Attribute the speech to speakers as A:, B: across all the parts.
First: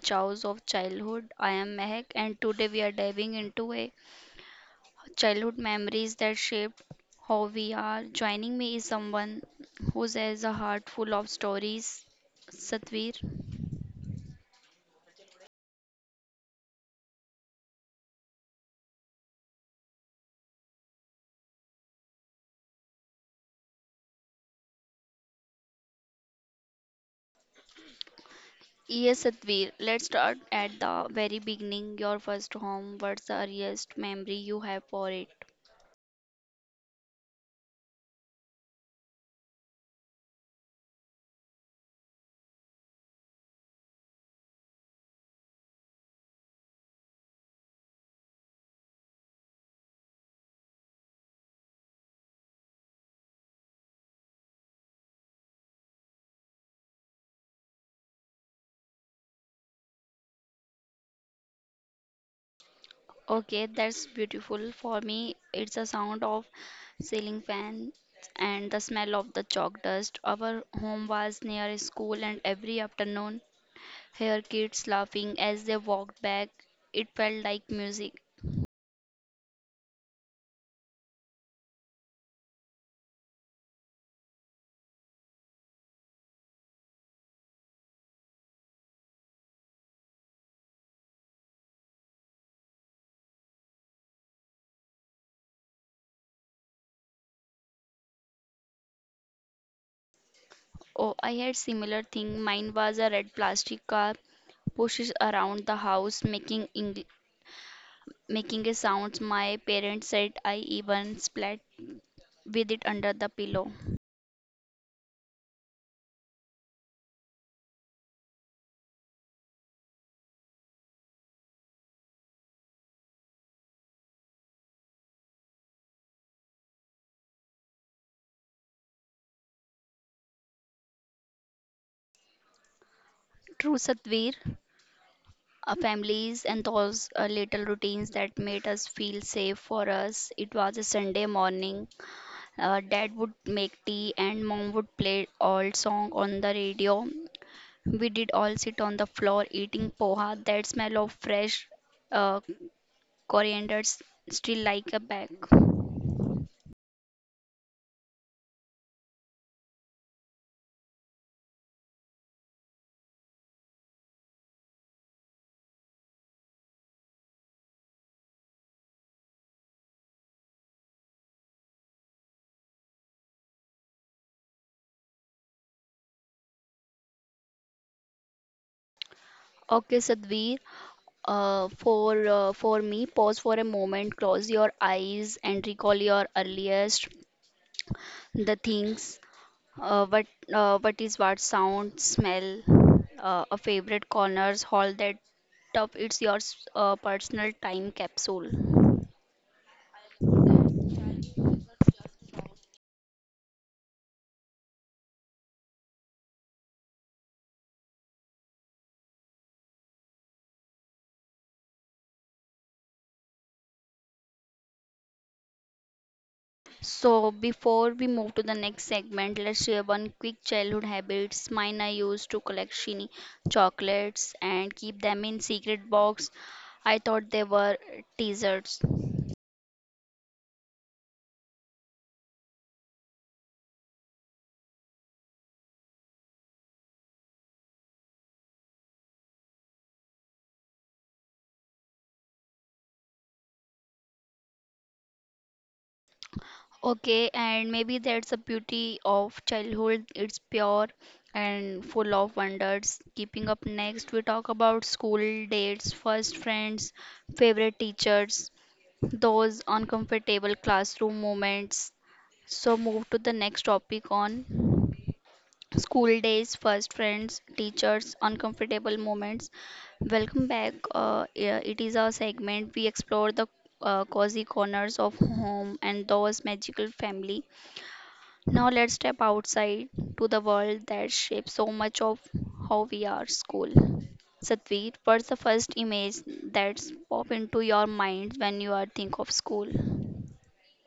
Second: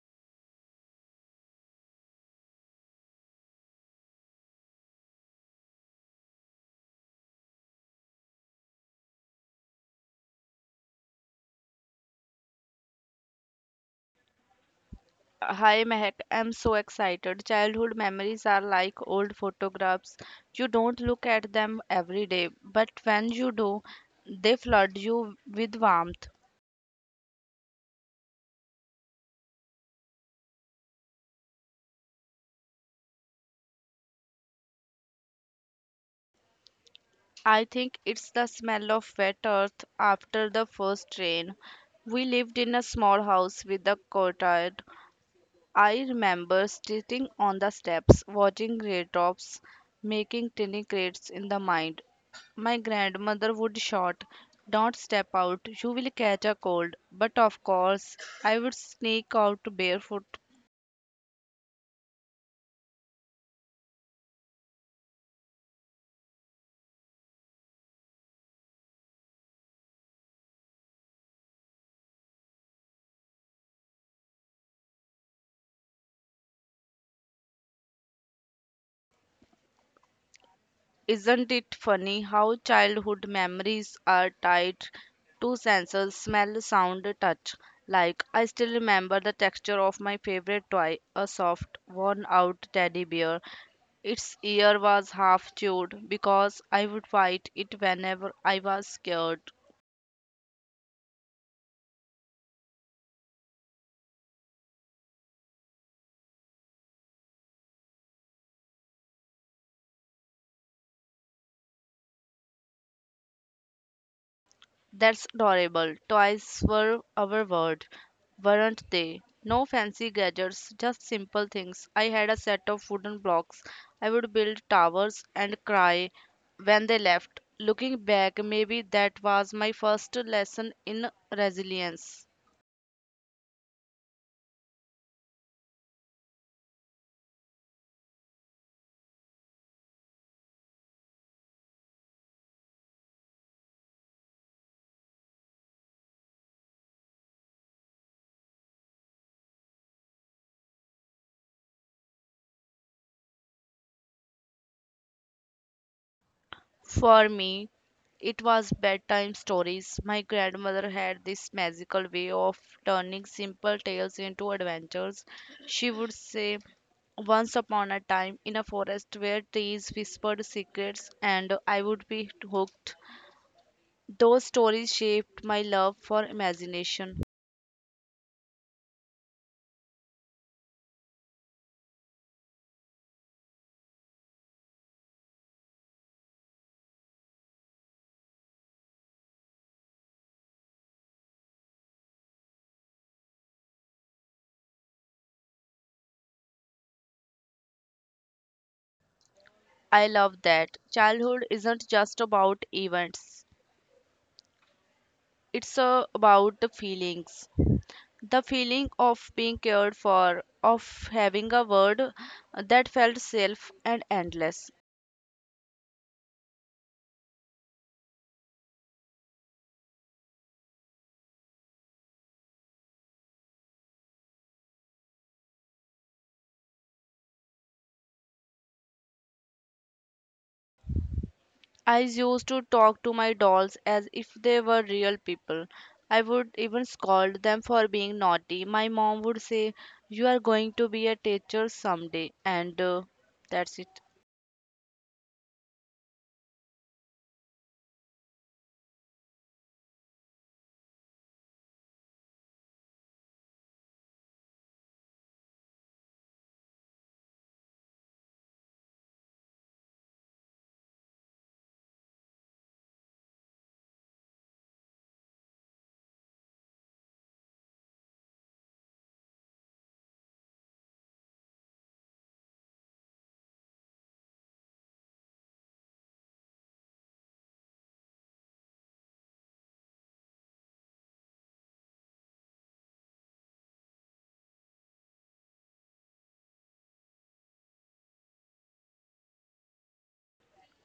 A: Chows of Childhood. I am Mehak, and today we are diving into a childhood memories that shaped how we are. Joining me is someone who has a heart full of stories, Satvir.
B: Hi Mehak, I'm so excited. Childhood memories are like old photographs. You don't look at them every day, but when you do, they flood you with warmth.
A: Yes, Satvir, let's start at the very beginning. Your first home, what's the earliest memory you have for it?
B: I think it's the smell of wet earth after the first rain. We lived in a small house with a courtyard. I remember sitting on the steps, watching raindrops making tiny crates in the mind. My grandmother would shout, "Don't step out, you will catch a cold." But of course, I would sneak out barefoot.
A: Okay, that's beautiful. For me, it's the sound of ceiling fans and the smell of the chalk dust. Our home was near a school, and every afternoon, hear kids laughing as they walked back. It felt like music.
B: Isn't it funny how childhood memories are tied to senses smell, sound, touch? Like, I still remember the texture of my favorite toy, a soft, worn out teddy bear. Its ear was half chewed because I would bite it whenever I was scared.
A: Oh, I had similar thing. Mine was a red plastic car pushes around the house, making making a sound. My parents said I even splat with it under the pillow.
B: That's adorable. Toys were our world, weren't they? No fancy gadgets, just simple things. I had a set of wooden blocks. I would build towers and cry when they left. Looking back, maybe that was my first lesson in resilience.
A: True, Satvir. Our families and those little routines that made us feel safe. For us it was a Sunday morning. Dad would make tea and mom would play old song on the radio. We did all sit on the floor eating poha. That smell of fresh uh, coriander still like a bag.
B: For me, it was bedtime stories. My grandmother had this magical way of turning simple tales into adventures. She would say, "Once upon a time, in a forest where trees whispered secrets," and I would be hooked. Those stories shaped my love for imagination.
A: Okay, Sadhvi, for me, pause for a moment, close your eyes and recall your earliest the things. Uh, but but is what sound, smell, a favorite corners, all that stuff. It's your personal time capsule.
B: I love that. Childhood isn't just about events, it's about the feelings. The feeling of being cared for, of having a word that felt safe and endless.
A: So before we move to the next segment, let's share one quick childhood habits. Mine I used to collect shiny chocolates and keep them in secret box. I thought they were teasers.
B: I used to talk to my dolls as if they were real people. I would even scold them for being naughty. My mom would say, "You are going to be a teacher someday," and that's it.
A: Okay, and maybe that's the beauty of childhood. It's pure and full of wonders. Keeping up next, we talk about school dates, first friends, favorite teachers, those uncomfortable classroom moments. So, move to the next topic on school days, first friends, teachers, uncomfortable moments. Welcome back. Yeah, it is our segment. We explore the cozy corners of home and those magical family. Now let's step outside to the world that shapes so much of how we are school. Satveer, what's the first image that's pop into your mind when you are think of school?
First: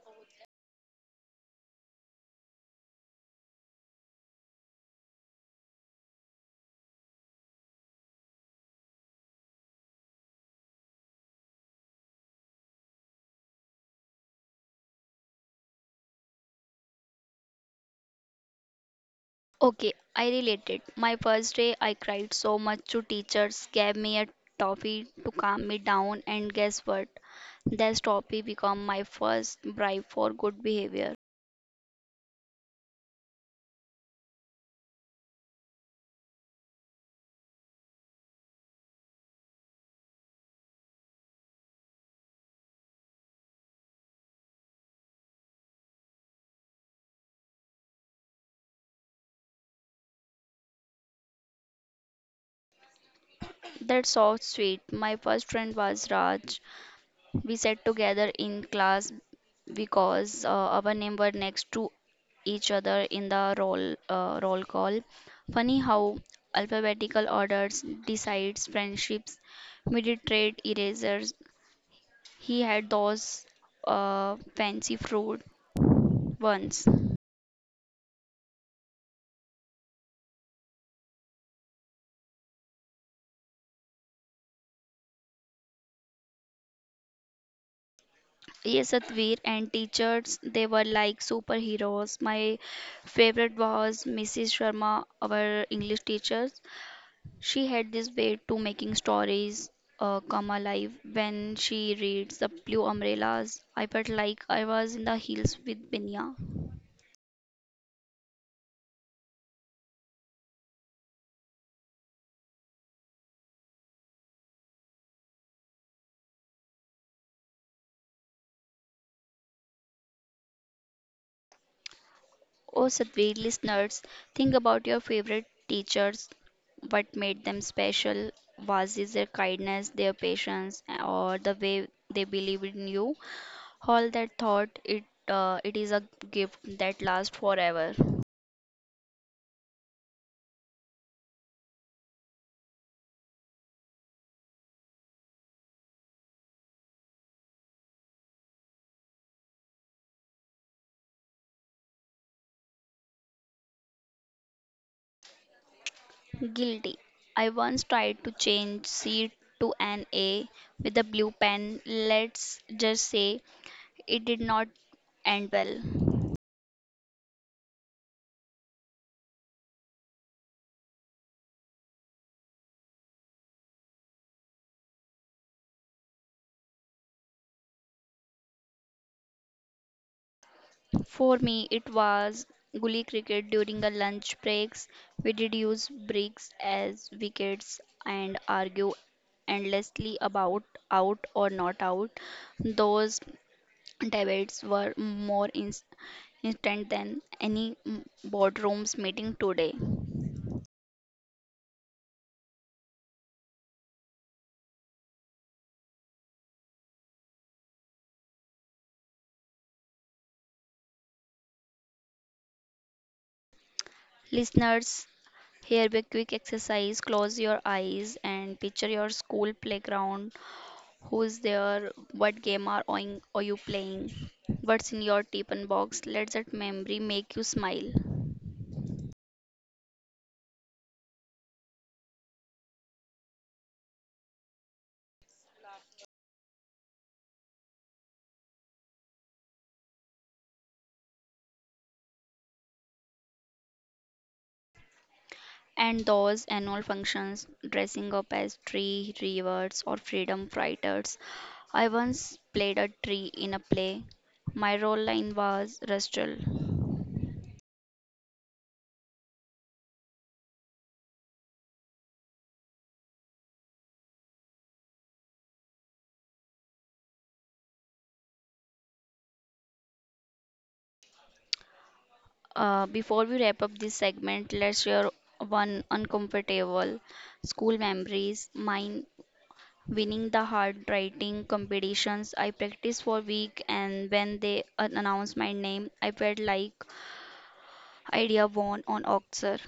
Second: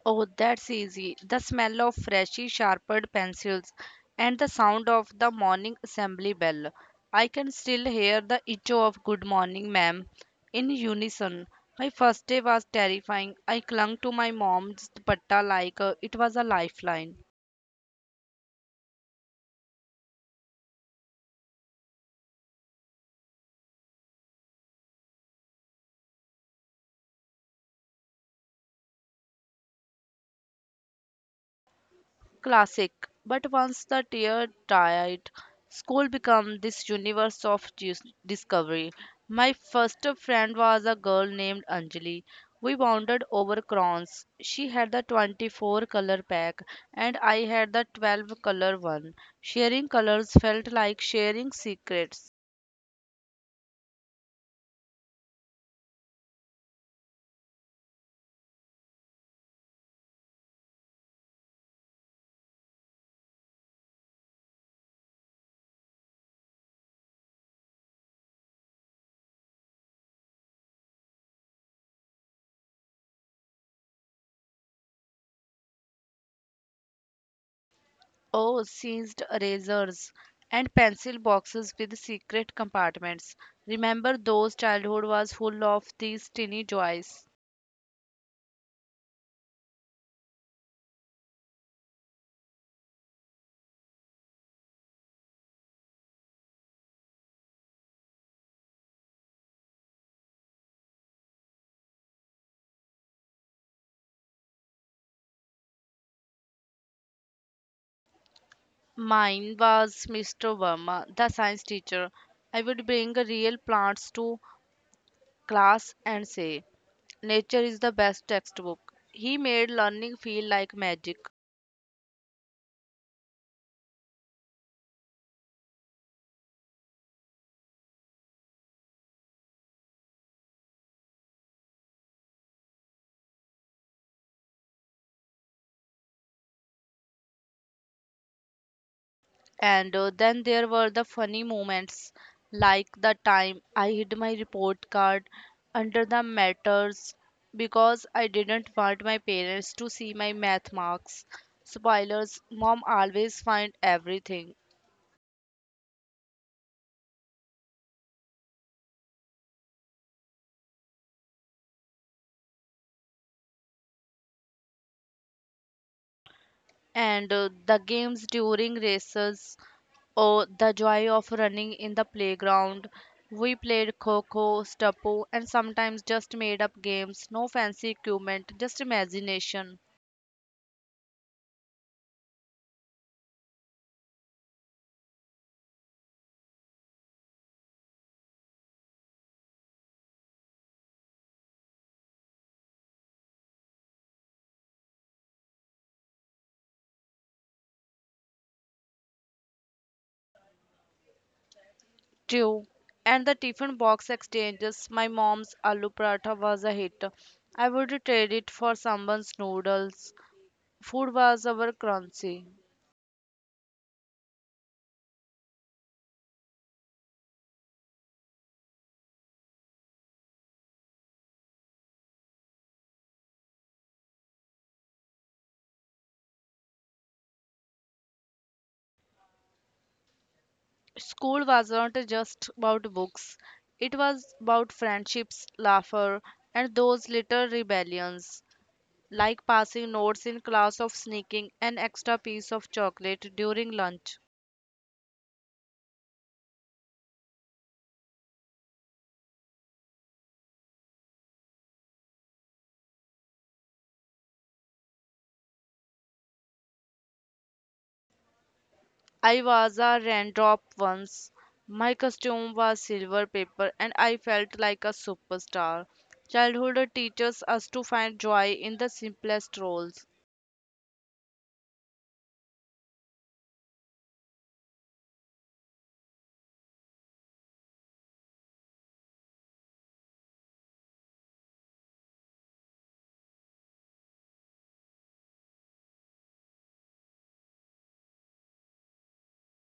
B: Oh, that's easy. The smell of freshly sharpened pencils and the sound of the morning assembly bell. I can still hear the echo of "good morning, ma'am," in unison. My first day was terrifying. I clung to my mom's dupatta like it was a lifeline.
A: Okay, I related. My first day I cried so much to teachers gave me a toffee to calm me down and guess what? That toffee became my first bribe for good behavior.
B: Classic. But once the tear died, school became this universe of discovery. My first friend was a girl named Anjali. We bonded over crayons. She had the 24 color pack and I had the 12 color one. Sharing colors felt like sharing secrets.
A: That's so sweet. My first friend was Raj. We sat together in class because our name were next to each other in the roll call. Funny how alphabetical orders decides friendships. We did trade erasers. He had those fancy fruit ones.
B: Oh, seized erasers and pencil boxes with secret compartments. Remember those childhood was full of these tiny joys.
A: Yes, Satveer, and teachers, they were like superheroes. My favorite was Mrs. Sharma, our English teacher. She had this way to making stories come alive. When she reads The Blue Umbrellas, I felt like I was in the hills with Binya.
B: Mine was Mr. Verma, the science teacher. I would bring real plants to class and say, "Nature is the best textbook." He made learning feel like magic.
A: Oh, Satvir listeners, think about your favorite teachers. What made them special? Was it their kindness, their patience, or the way they believed in you? All that thought, it is a gift that lasts forever.
B: And then there were the funny moments, like the time I hid my report card under the matters because I didn't want my parents to see my math marks. Spoilers, mom always find everything.
A: Guilty. I once tried to change C to an A with a blue pen. Let's just say it did not end well.
B: And the games during races. Oh, the joy of running in the playground. We played kho-kho, steppo, and sometimes just made up games. No fancy equipment, just imagination.
A: For me, it was gully cricket during the lunch breaks. We did use bricks as wickets and argue endlessly about out or not out. Those debates were more instant than any boardroom's meeting today.
B: True. And the tiffin box exchanges. My mom's aloo paratha was a hit. I would trade it for someone's noodles. Food was our currency.
A: Listeners, here be a quick exercise. Close your eyes and picture your school playground. Who's there? What game are you playing? What's in your tiffin box? Let that memory make you smile.
B: School was not just about books. It was about friendships, laughter, and those little rebellions, like passing notes in class of sneaking an extra piece of chocolate during lunch.
A: And those annual functions, dressing up as tree reavers or freedom fighters. I once played a tree in a play. My role line was Rustle.
B: I was a raindrop once. My costume was silver paper and I felt like a superstar. Childhood teaches us to find joy in the simplest roles.
A: Before we wrap up this segment, let's share one uncomfortable school memories. Mine winning the hard writing competitions. I practiced for week, and when they announced my name, I felt like I had won on Oxer.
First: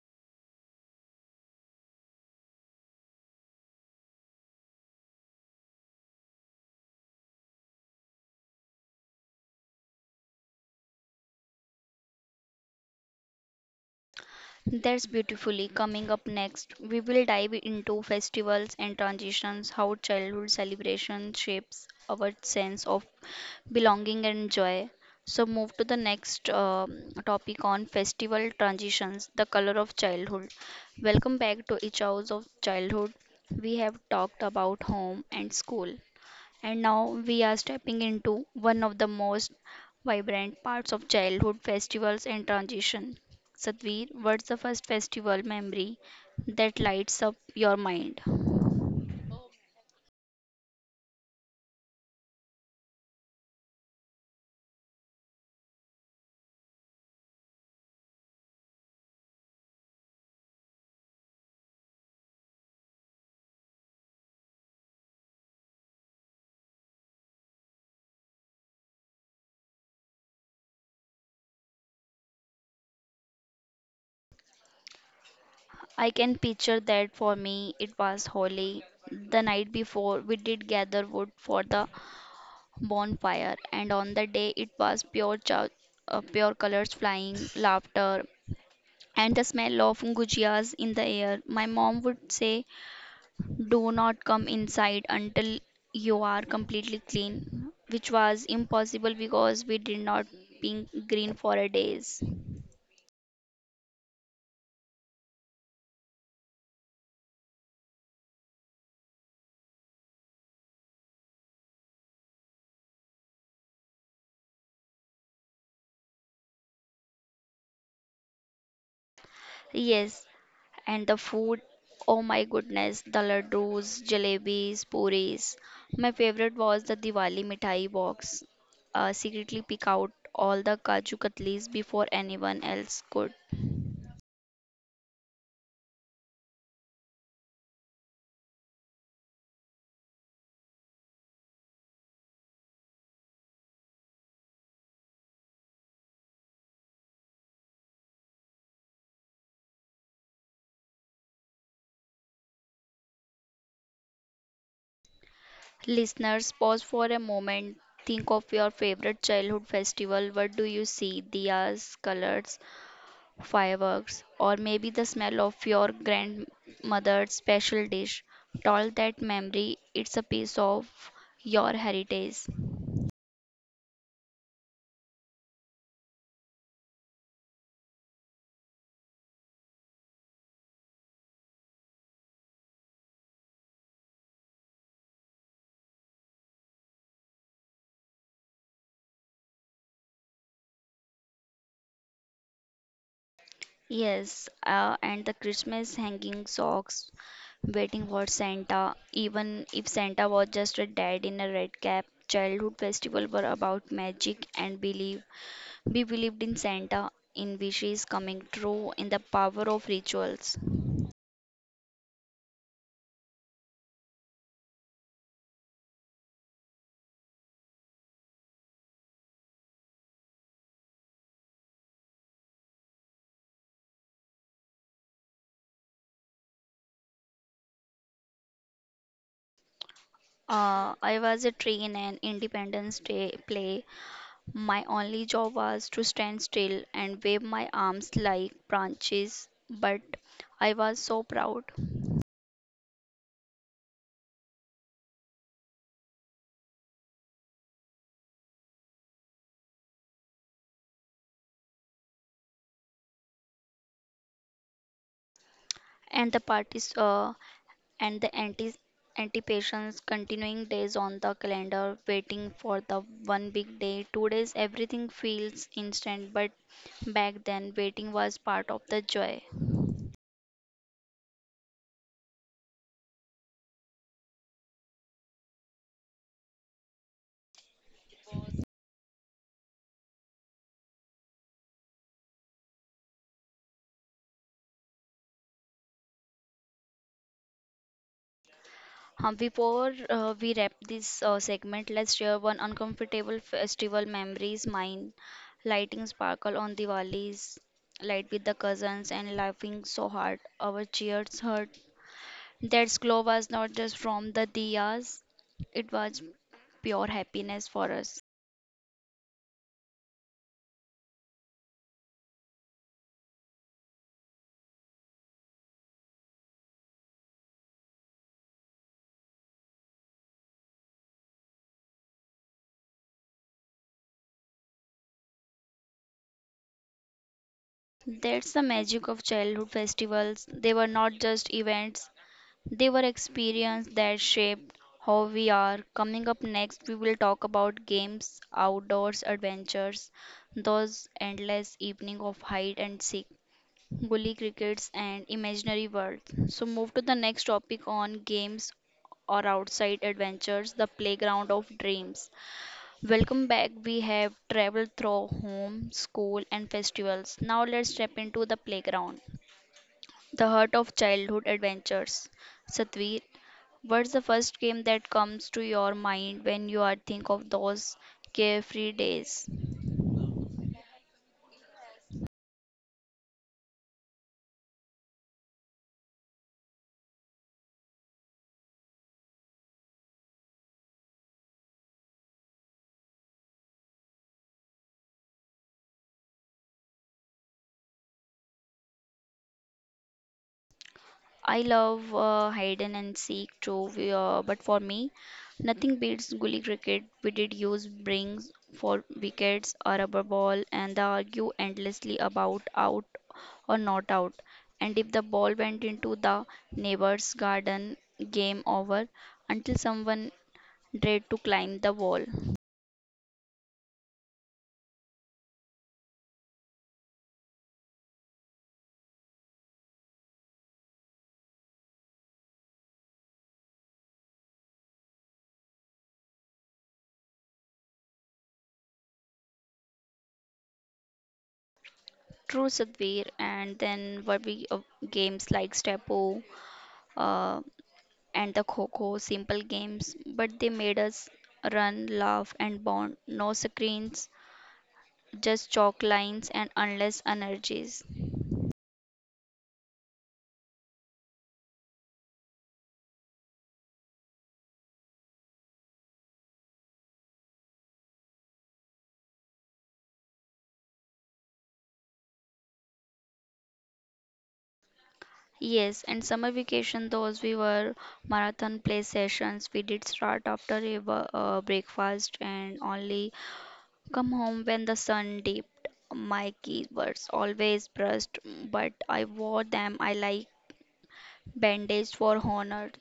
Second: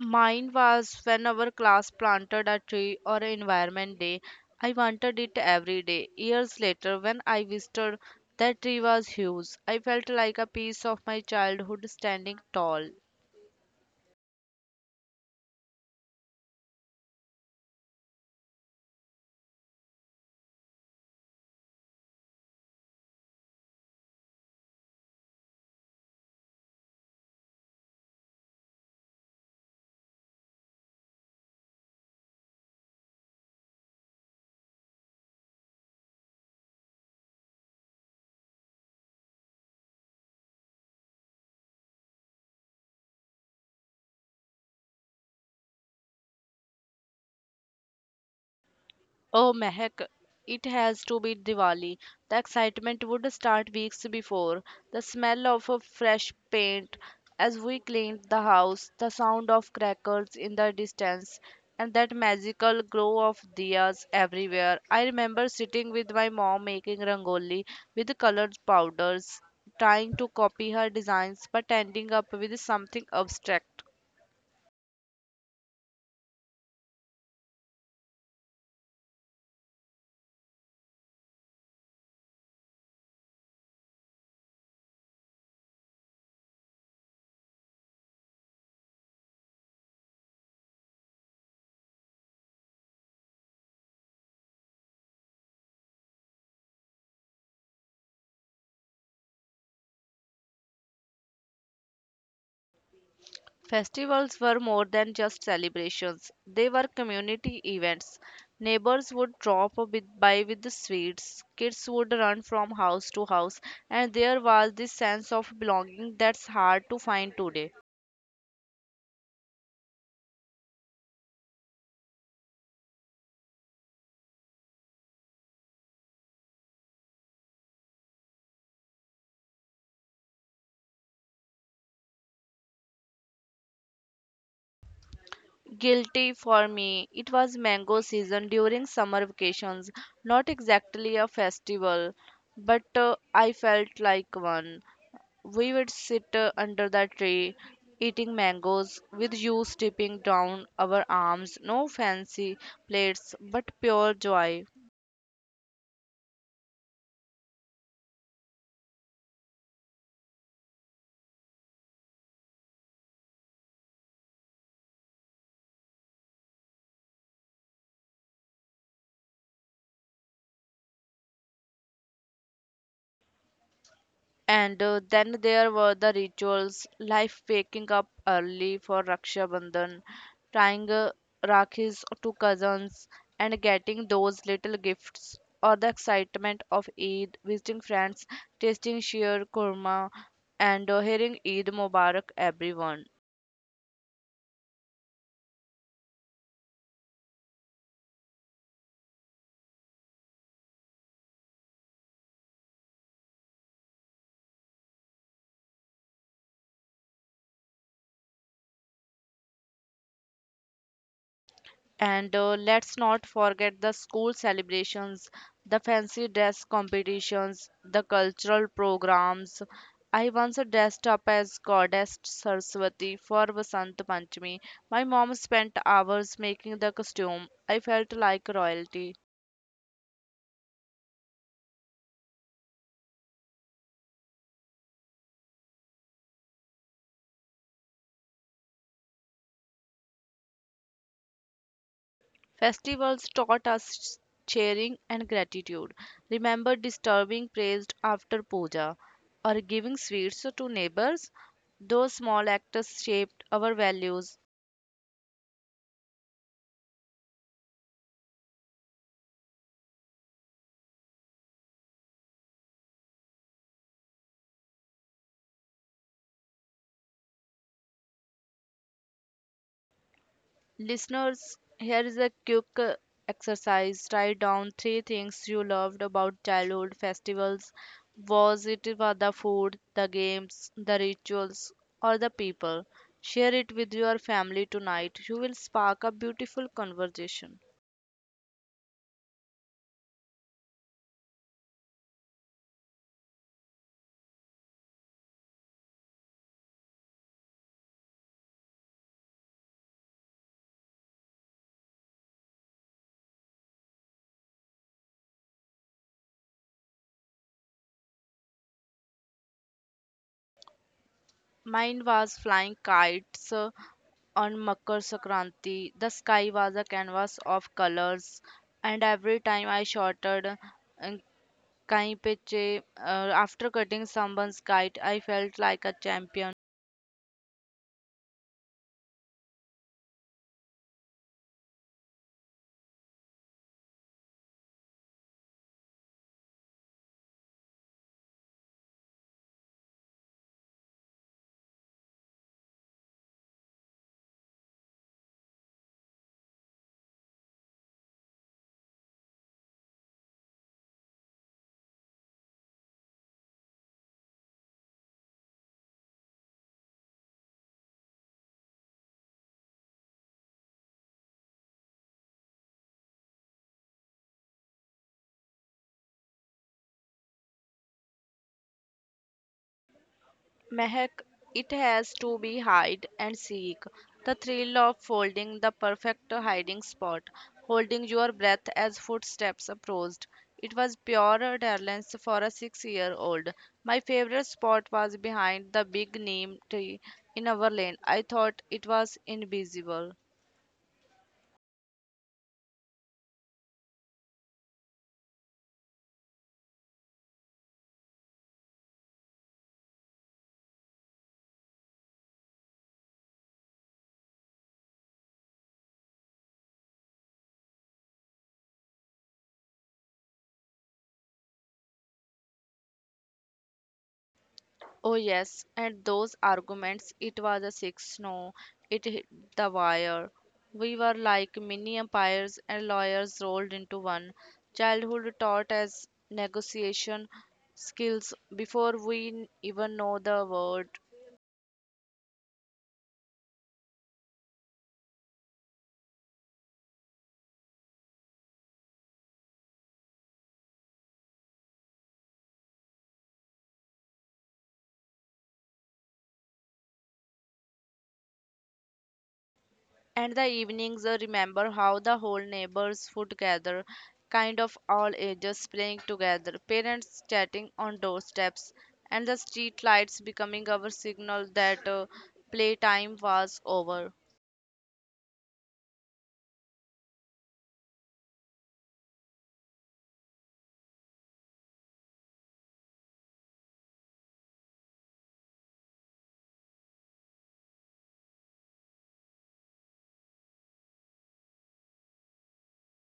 B: Mine was when our class planted a tree or an environment day. I wanted it every day. Years later, when I visited, that tree was huge. I felt like a piece of my childhood standing tall.
A: That's beautifully coming up next. We will dive into festivals and transitions, how childhood celebration shapes our sense of belonging and joy. So, move to the next topic on festival transitions, the color of childhood. Welcome back to each house of childhood. We have talked about home and school, and now we are stepping into one of the most vibrant parts of childhood festivals and transition. Satvir, what's the first festival memory that lights up your mind?
B: Oh, Mehak, it has to be Diwali. The excitement would start weeks before. The smell of a fresh paint as we cleaned the house, the sound of crackers in the distance, and that magical glow of diyas everywhere. I remember sitting with my mom making rangoli with colored powders, trying to copy her designs but ending up with something abstract.
A: I can picture that for me it was Holi. The night before we did gather wood for the bonfire and on the day it was pure colors flying, laughter and the smell of gujiyas in the air. My mom would say, do not come inside until you are completely clean, which was impossible because we did not being green for a days.
B: Festivals were more than just celebrations, they were community events. Neighbors would drop a bit by with the sweets, kids would run from house to house, and there was this sense of belonging that's hard to find today.
A: Yes, and the food, oh my goodness, the laddus, jalebis, puris. My favorite was the Diwali mithai box. Secretly pick out all the kaju katlis before anyone else could.
B: Guilty for me. It was mango season during summer vacations. Not exactly a festival, but I felt like one. We would sit under the tree eating mangoes with juice dripping down our arms. No fancy plates, but pure joy.
A: Listeners, pause for a moment. Think of your favorite childhood festival. What do you see? Diyas, colors, fireworks, or maybe the smell of your grandmother's special dish. All that memory, it's a piece of your heritage.
B: And then there were the rituals, like waking up early for Raksha Bandhan, tying rakhis to cousins, and getting those little gifts, or the excitement of Eid, visiting friends, tasting sheer kurma, and hearing "Eid Mubarak" everyone.
A: Yes, and the Christmas hanging socks, waiting for Santa, even if Santa was just a dad in a red cap. Childhood festivals were about magic and belief. We believed in Santa, in wishes coming true, in the power of rituals.
B: And let's not forget the school celebrations, the fancy dress competitions, the cultural programs. I once dressed up as goddess Saraswati for Vasant Panchami. My mom spent hours making the costume. I felt like royalty.
A: I was a train and Independence Day play. My only job was to stand still and wave my arms like branches, but I was so proud.
B: Festivals taught us sharing and gratitude. Remember disturbing praised after puja or giving sweets to neighbors? Those small acts shaped our values.
A: And the parties and the anti anticipations continuing days on the calendar waiting for the one big day 2 days everything feels instant but back then waiting was part of the joy.
B: Listeners, here is a quick exercise. Write down three things you loved about childhood festivals. Was it about the food, the games, the rituals, or the people? Share it with your family tonight. You will spark a beautiful conversation.
A: Before we wrap this segment, let's share one uncomfortable festival memories. Mine, lighting sparkle on the valleys, light with the cousins, and laughing so hard our cheers hurt. That glow was not just from the diyas; it was pure happiness for us.
B: Mine was flying kites, on Makar Sankranti. The sky was a canvas of colors, and every time I shouted uh, "Kaipeche," after cutting someone's kite, I felt like a champion.
A: That's the magic of childhood festivals. They were not just events. They were experiences that shaped how we are. Coming up next, we will talk about games, outdoors adventures, those endless evening of hide and seek, gully crickets, and imaginary worlds. So move to the next topic on games or outside adventures, the playground of dreams. Welcome back. We have traveled through home, school, and festivals. Now let's step into the playground. The heart of childhood adventures. Satvir, what's the first game that comes to your mind when you are think of those carefree days?
B: Mehak, it has to be hide and seek. The thrill of folding the perfect hiding spot, holding your breath as footsteps approached. It was pure dalliance for a 6-year old. My favorite spot was behind the big neem tree in our lane. I thought it was invisible.
A: I love hide and seek too, but for me, nothing beats gully cricket. We did use brings for wickets, a rubber ball, and they argue endlessly about out or not out. And if the ball went into the neighbor's garden, game over until someone dread to climb the wall.
B: Oh yes, and those arguments, it was a six, no, it hit the wire. We were like mini empires and lawyers rolled into one. Childhood taught as negotiation skills before we even know the word.
A: True Sadhvir, and then what we games like Stapo uh, and the Coco, simple games, but they made us run, laugh, and bond. No screens, just chalk lines and endless energies.
B: And the evenings, remember how the whole neighbors would gather, kind of all ages playing together, parents chatting on doorsteps, and the street lights becoming our signal that playtime was over.
A: Yes, and summer vacation, those we were marathon play sessions. We did start after a breakfast and only come home when the sun dipped. My keys were always brushed, but I wore them. I like bandaged for honor.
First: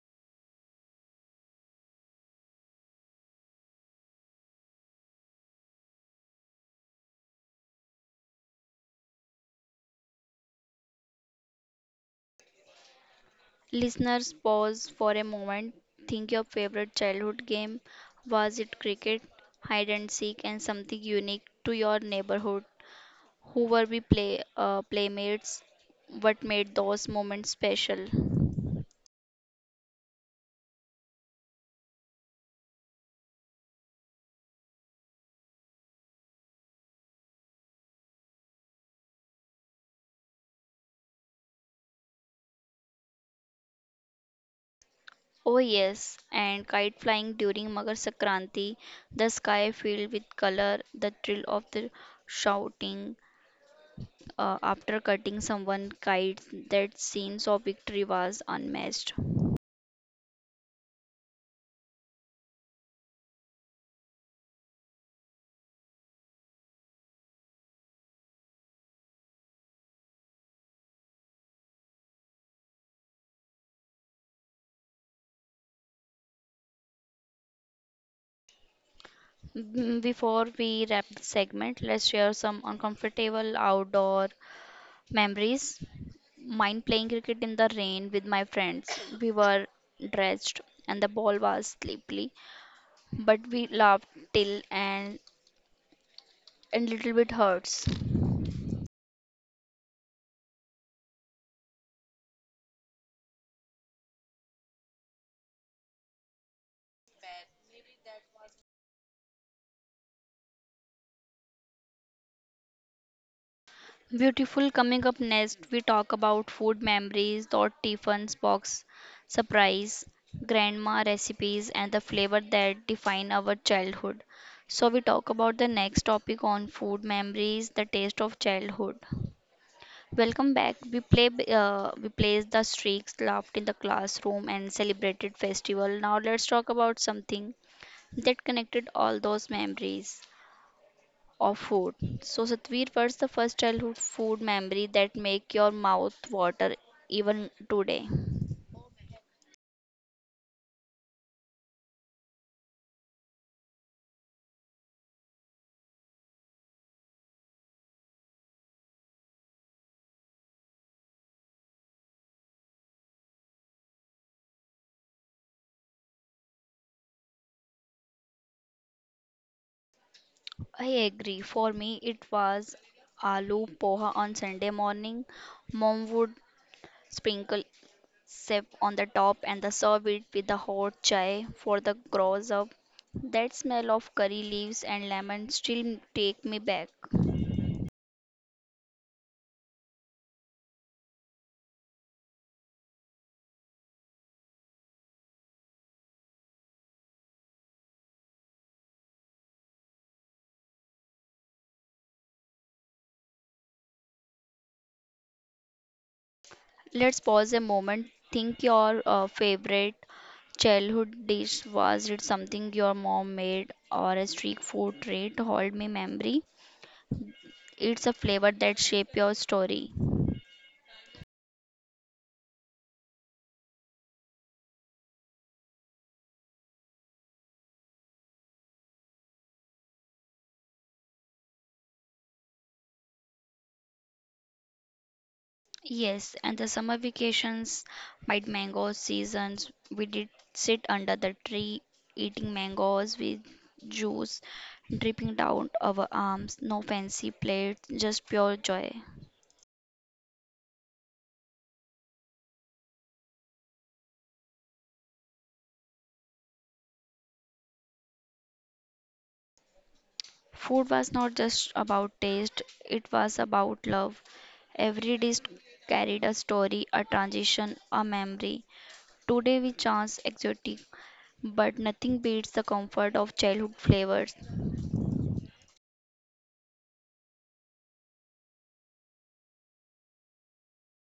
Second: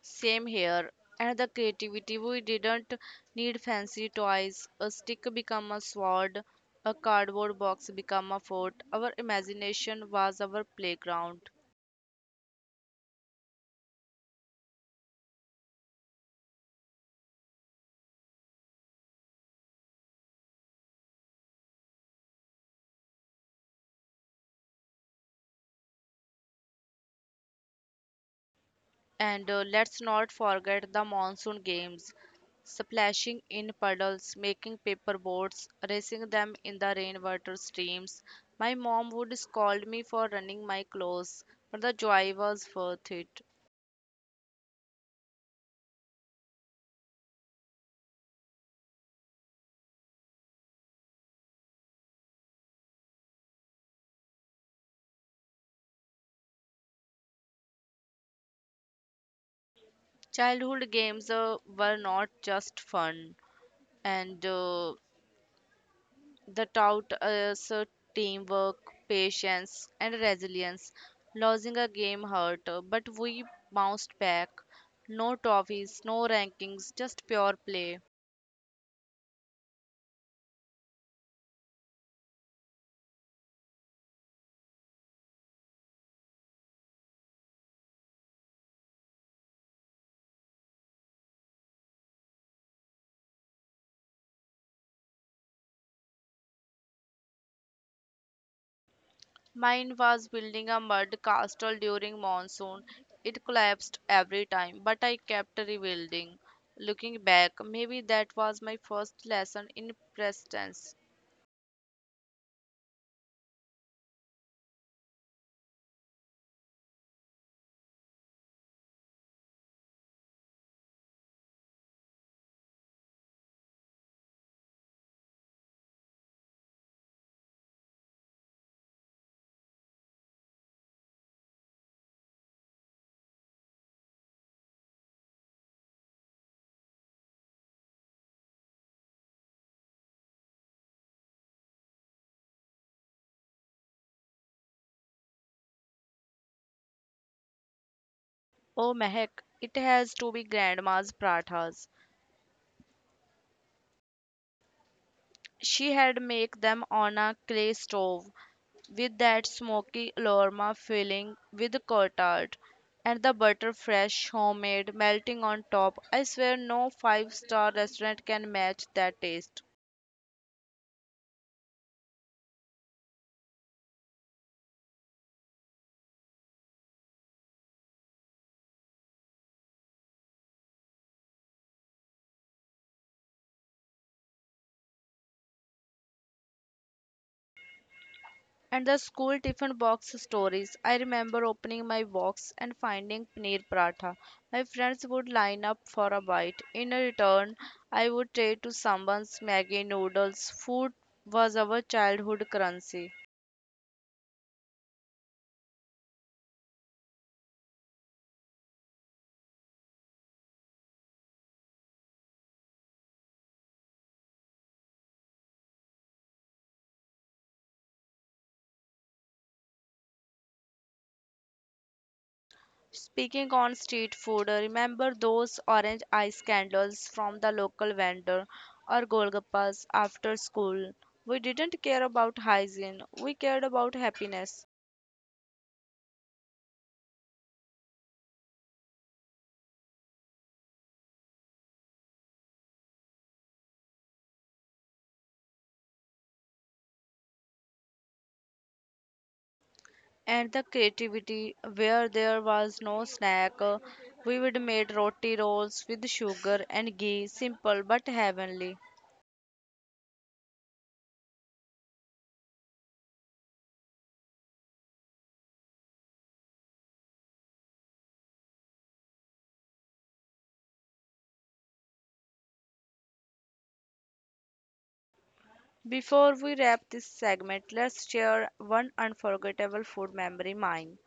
B: Same here. And the creativity, we didn't need fancy toys. A stick become a sword, a cardboard box become a fort. Our imagination was our playground.
A: Listeners, pause for a moment. Think your favorite childhood game. Was it cricket, hide and seek, and something unique to your neighborhood? Who were we playmates? What made those moments special?
B: And let's not forget the monsoon games, splashing in puddles, making paper boats, racing them in the rainwater streams. My mom would scold me for running my clothes, but the joy was worth it.
A: Oh yes, and kite flying during Makar Sankranti, the sky filled with color, the thrill of the shouting after cutting someone kite, that sense of victory was unmatched.
B: Childhood games were not just fun, and the taught us teamwork, patience, and resilience. Losing a game hurt, but we bounced back. No trophies, no rankings, just pure play.
A: Before we wrap the segment, let's share some uncomfortable outdoor memories. Mine playing cricket in the rain with my friends. We were drenched and the ball was slippery, but we laughed till and a little bit hurts.
B: Mine was building a mud castle during monsoon. It collapsed every time, but I kept rebuilding. Looking back, maybe that was my first lesson in persistence.
A: Beautiful coming up next, we talk about food memories, thought tiffins, box surprise, grandma recipes, and the flavor that define our childhood. So we talk about the next topic on food memories, the taste of childhood. Welcome back. We plays the streaks, laughed in the classroom, and celebrated festival. Now let's talk about something that connected all those memories of food. So Satveer, what's the first childhood food memory that make your mouth water even today?
B: Oh, Mehak, it has to be grandma's prathas. She had make them on a clay stove, with that smoky aroma filling with cotard, and the butter fresh, homemade, melting on top. I swear no five-star restaurant can match that taste.
A: I agree. For me, it was aloo poha on Sunday morning. Mom would sprinkle sep on the top and the serve it with the hot chai for the gross up. That smell of curry leaves and lemon still take me back.
B: And the school tiffin box stories. I remember opening my box and finding paneer paratha. My friends would line up for a bite. In return, I would trade to someone's maggi noodles. Food was our childhood currency.
A: Let's pause a moment. Think your favorite childhood dish was it something your mom made or a street food treat? Hold me memory. It's a flavor that shape your story.
B: Speaking on street food, remember those orange ice candles from the local vendor or Golgappas after school? We didn't care about hygiene, we cared about happiness.
A: Yes, and the summer vacations, my mango seasons, we did sit under the tree eating mangoes with juice dripping down our arms. No fancy plates, just pure joy.
B: And the creativity, where there was no snack, we would make roti rolls with sugar and ghee, simple but heavenly.
A: Food was not just about taste, it was about love. Every dish carried a story, a transition, a memory. Today we chance exotic, but nothing beats the comfort of childhood flavors.
B: Before we wrap this segment, let's share one unforgettable food memory, mine:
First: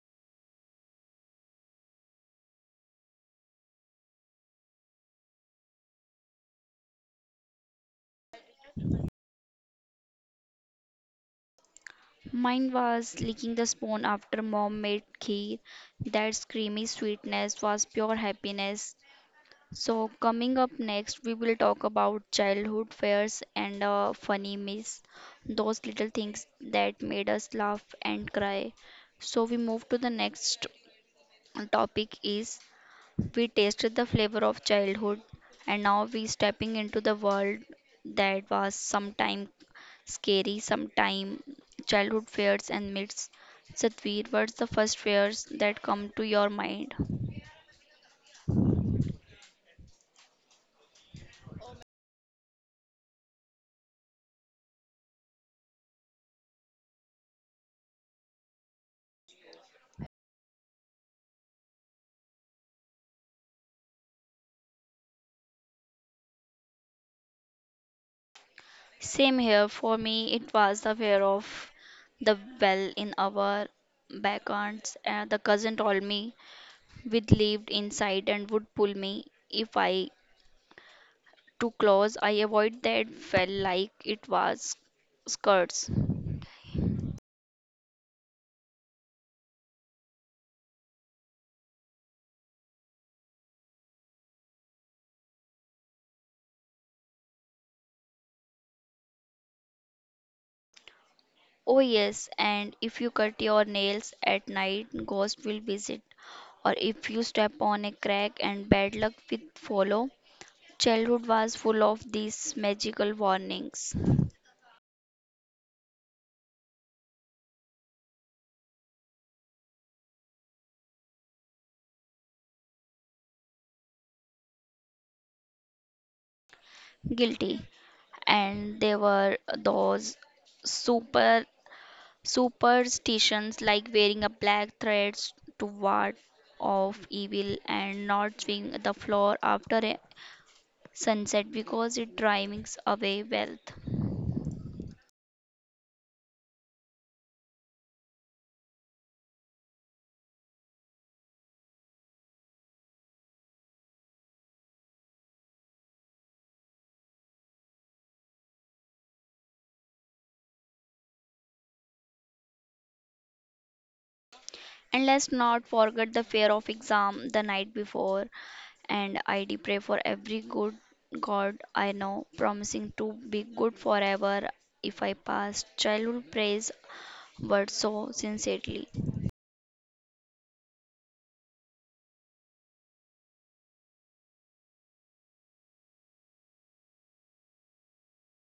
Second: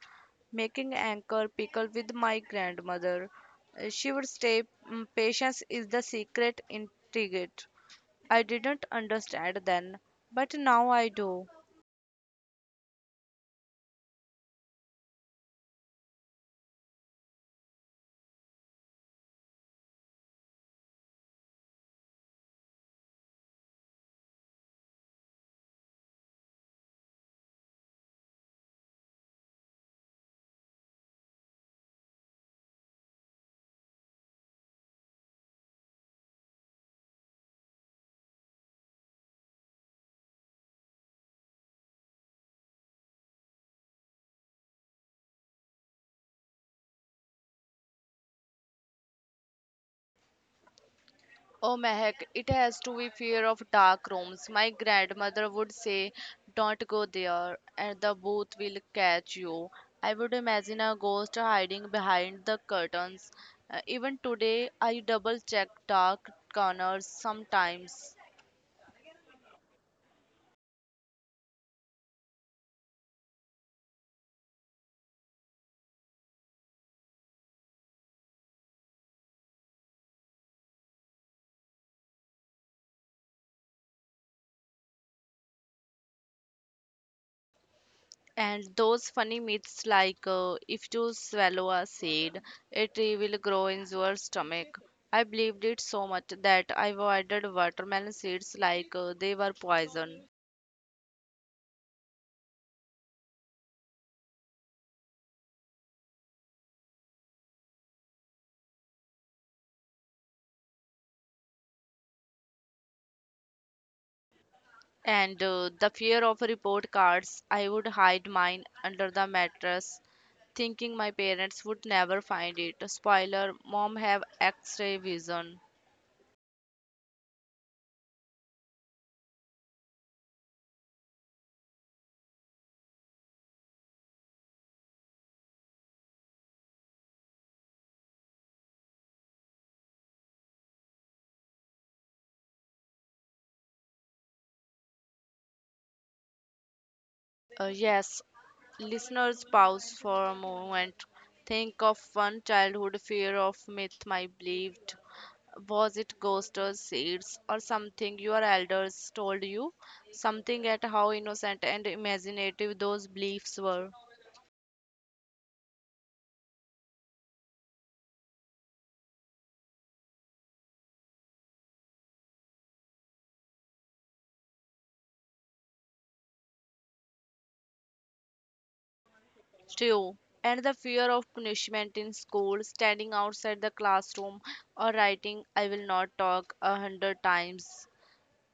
B: making anchor pickle with my grandmother. She would say, "Mm, patience is the secret ingredient." I didn't understand then, but now I do.
A: Mine was licking the spoon after mom made kheer. That creamy sweetness was pure happiness. So, coming up next, we will talk about childhood fairs and funny myths, those little things that made us laugh and cry. So, we move to the next topic is we tasted the flavor of childhood and now we stepping into the world that was sometime scary, sometime childhood fears and myths. Satvir, what's the first fears that come to your mind?
B: Oh, Mehak, it has to be fear of dark rooms. My grandmother would say, "Don't go there, and the booth will catch you." I would imagine a ghost hiding behind the curtains. Even today, I double check dark corners sometimes.
A: Same here, for me, it was the fear of the well in our backyards. The cousin told me we lived inside and would pull me if I too close. I avoid that well like it was skirts.
B: And those funny myths like, if you swallow a seed, it will grow in your stomach. I believed it so much that I avoided watermelon seeds like they were poison.
A: Oh yes, and if you cut your nails at night, ghost will visit. Or if you step on a crack and bad luck will follow. Childhood was full of these magical warnings.
B: And the fear of report cards, I would hide mine under the mattress, thinking my parents would never find it. Spoiler, mom have X-ray vision.
A: Guilty. And there were those super superstitions like wearing a black thread to ward off evil and not swing the floor after a sunset because it drives away wealth.
B: Uh, yes, Listeners, pause for a moment. Think of one childhood fear of myth I believed. Was it ghosts or seeds or something your elders told you? Something at how innocent and imaginative those beliefs were.
A: And let's not forget the fear of exam the night before, and I do pray for every good god I know, promising to be good forever if I pass childhood praise words so sincerely.
B: Two. And the fear of punishment in school, standing outside the classroom or writing, "I will not talk" 100 times.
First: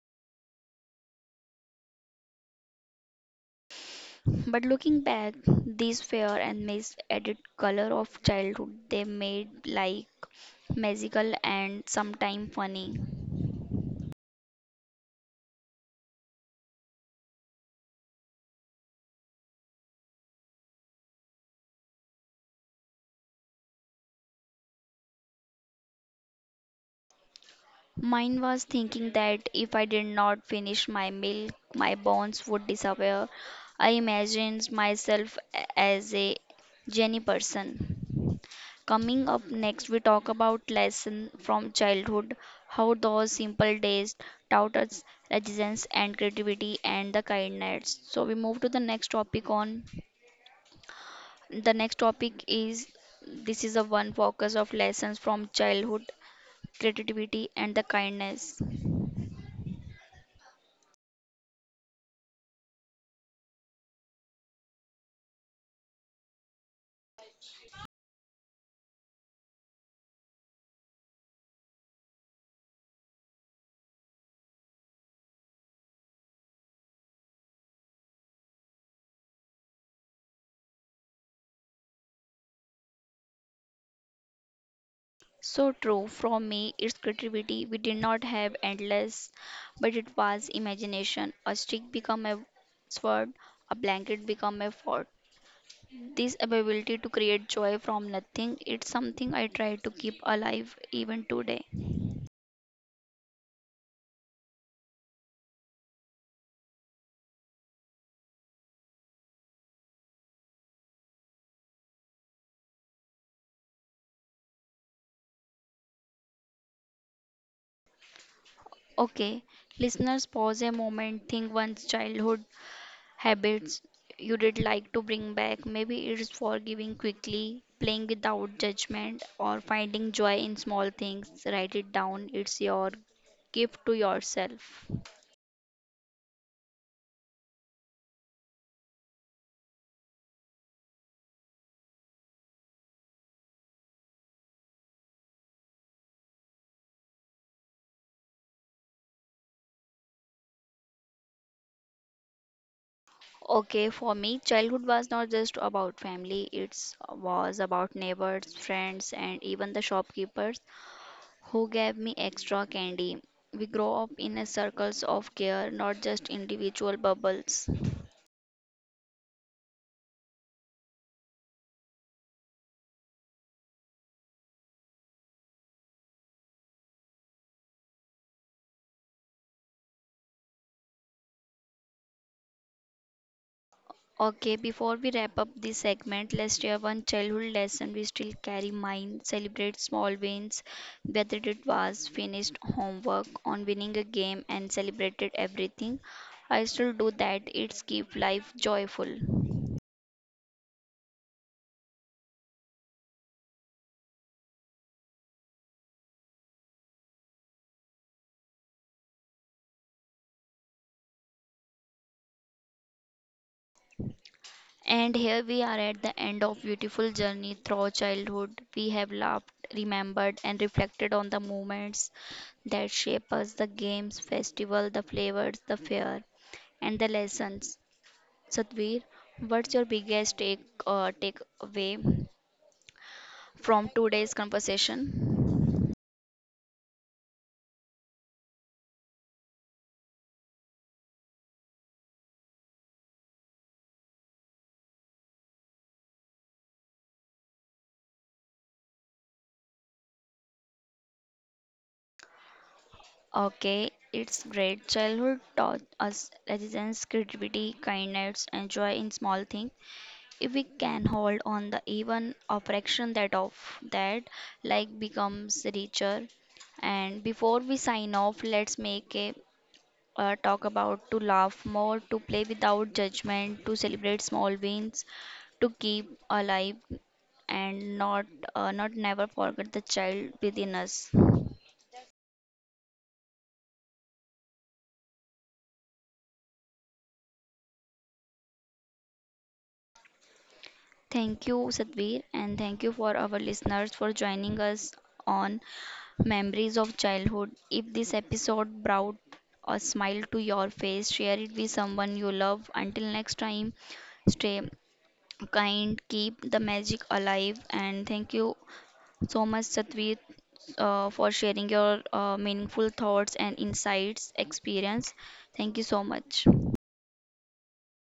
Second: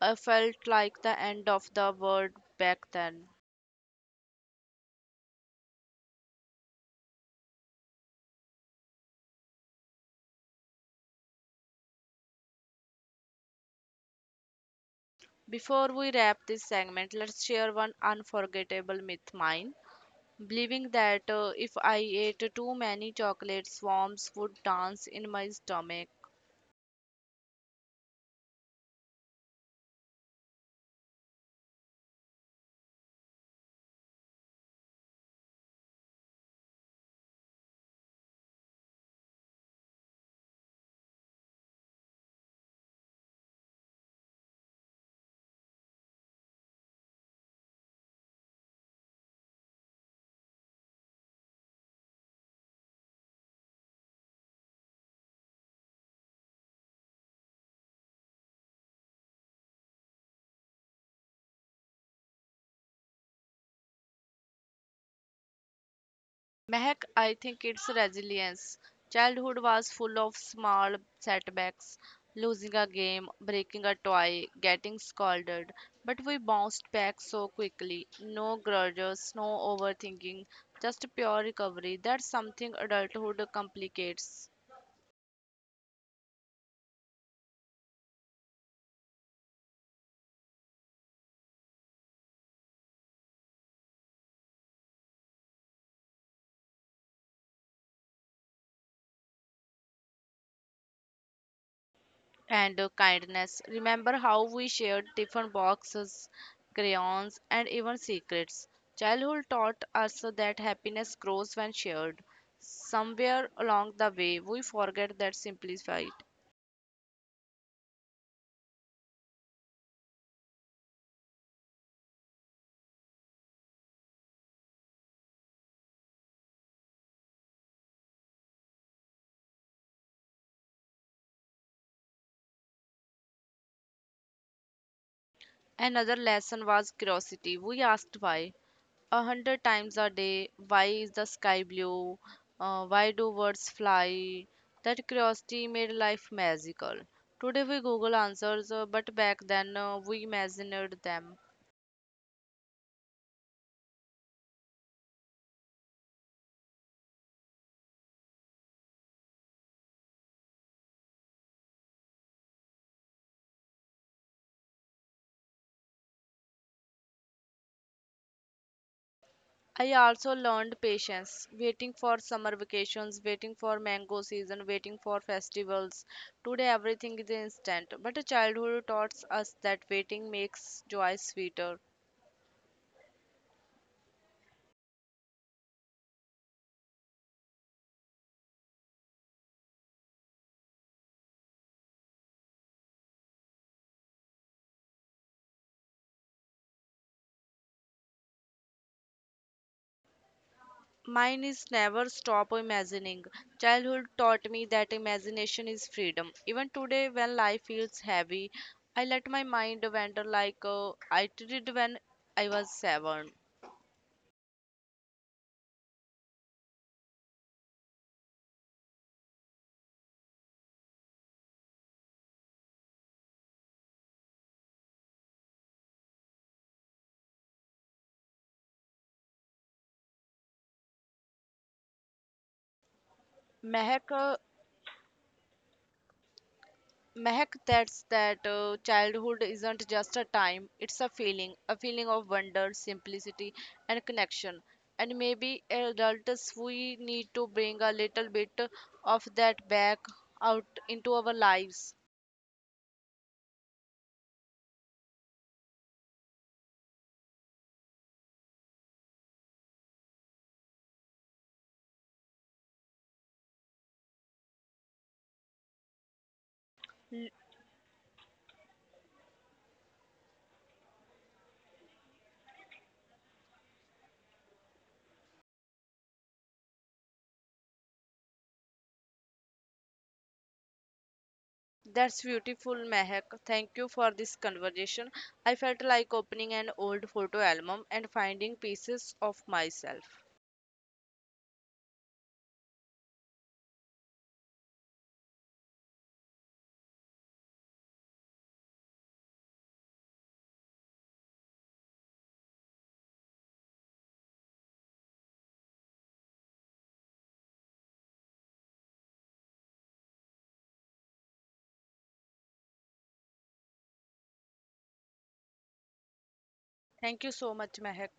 B: I felt like the end of the world back then.
A: But looking back, these fair and mis added color of childhood, they made like magical and sometimes funny.
B: Before we wrap this segment, let's share one unforgettable myth, mine: believing that if I ate too many chocolates, worms would dance in my stomach.
A: Mine was thinking that if I did not finish my milk, my bones would disappear. I imagined myself as a Jenny person. Coming up next, we talk about lessons from childhood, how those simple days taught us resilience and creativity and the kindness. So we move to the next topic on. The next topic is this is a one focus of lessons from childhood, creativity and the kindness.
B: Mehak, I think it's resilience. Childhood was full of small setbacks, losing a game, breaking a toy, getting scolded. But we bounced back so quickly. No grudges, no overthinking, just pure recovery. That's something adulthood complicates.
A: So true. From me, it's creativity. We did not have endless, but it was imagination. A stick become a sword, a blanket become a fort. This ability to create joy from nothing, it's something I try to keep alive even today.
B: And kindness. Remember how we shared different boxes, crayons, and even secrets. Childhood taught us that happiness grows when shared. Somewhere along the way, we forget that simplified.
A: Okay, listeners, pause a moment. Think one's childhood habits you did like to bring back. Maybe it's forgiving quickly, playing without judgment, or finding joy in small things. Write it down. It's your gift to yourself.
B: Another lesson was curiosity. We asked why 100 times a day. Why is the sky blue? Why do birds fly? That curiosity made life magical. Today we Google answers, but back then we imagined them.
A: Okay, for me, childhood was not just about family, it was about neighbors, friends, and even the shopkeepers who gave me extra candy. We grow up in a circles of care, not just individual bubbles.
B: I also learned patience, waiting for summer vacations, waiting for mango season, waiting for festivals. Today everything is instant, but childhood taught us that waiting makes joy sweeter.
A: Okay, before we wrap up this segment, let's share one childhood lesson we still carry mind. Celebrate small wins, whether it was finished homework on winning a game and celebrated everything. I still do that. It's keep life joyful.
B: Mine is never stop imagining. Childhood taught me that imagination is freedom. Even today, when life feels heavy, I let my mind wander like I did when I was seven.
A: And here we are at the end of beautiful journey through childhood. We have laughed, remembered, and reflected on the moments that shape us, the games, festival, the flavors, the fear, and the lessons. Satvir, what's your biggest takeaway from
B: Mehak,
A: today's
B: uh,
A: conversation?
B: Mehak, that's that childhood isn't just a time, it's a feeling of wonder, simplicity, and connection. And maybe as adults, we need to bring a little bit of that back out into our lives.
A: Okay, it's great. Childhood taught us resilience, creativity, kindness, and joy in small things. If we can hold on the even a fraction that of that, life becomes richer. And before we sign off, let's make a talk about to laugh more, to play without judgment, to celebrate small wins, to keep alive and not never forget the child within us.
B: That's beautiful, Mehak. Thank you for this conversation. I felt like opening an old photo album and finding pieces of myself.
A: Thank you, Sadhvir, and thank you for our listeners for joining us on Memories of Childhood. If this episode brought a smile to your face, share it with someone you love. Until next time, stay kind, keep the magic alive, and thank you so much, Satvir, for sharing your meaningful thoughts and insights experience. Thank you so much.
B: Thank you so much, Mehak.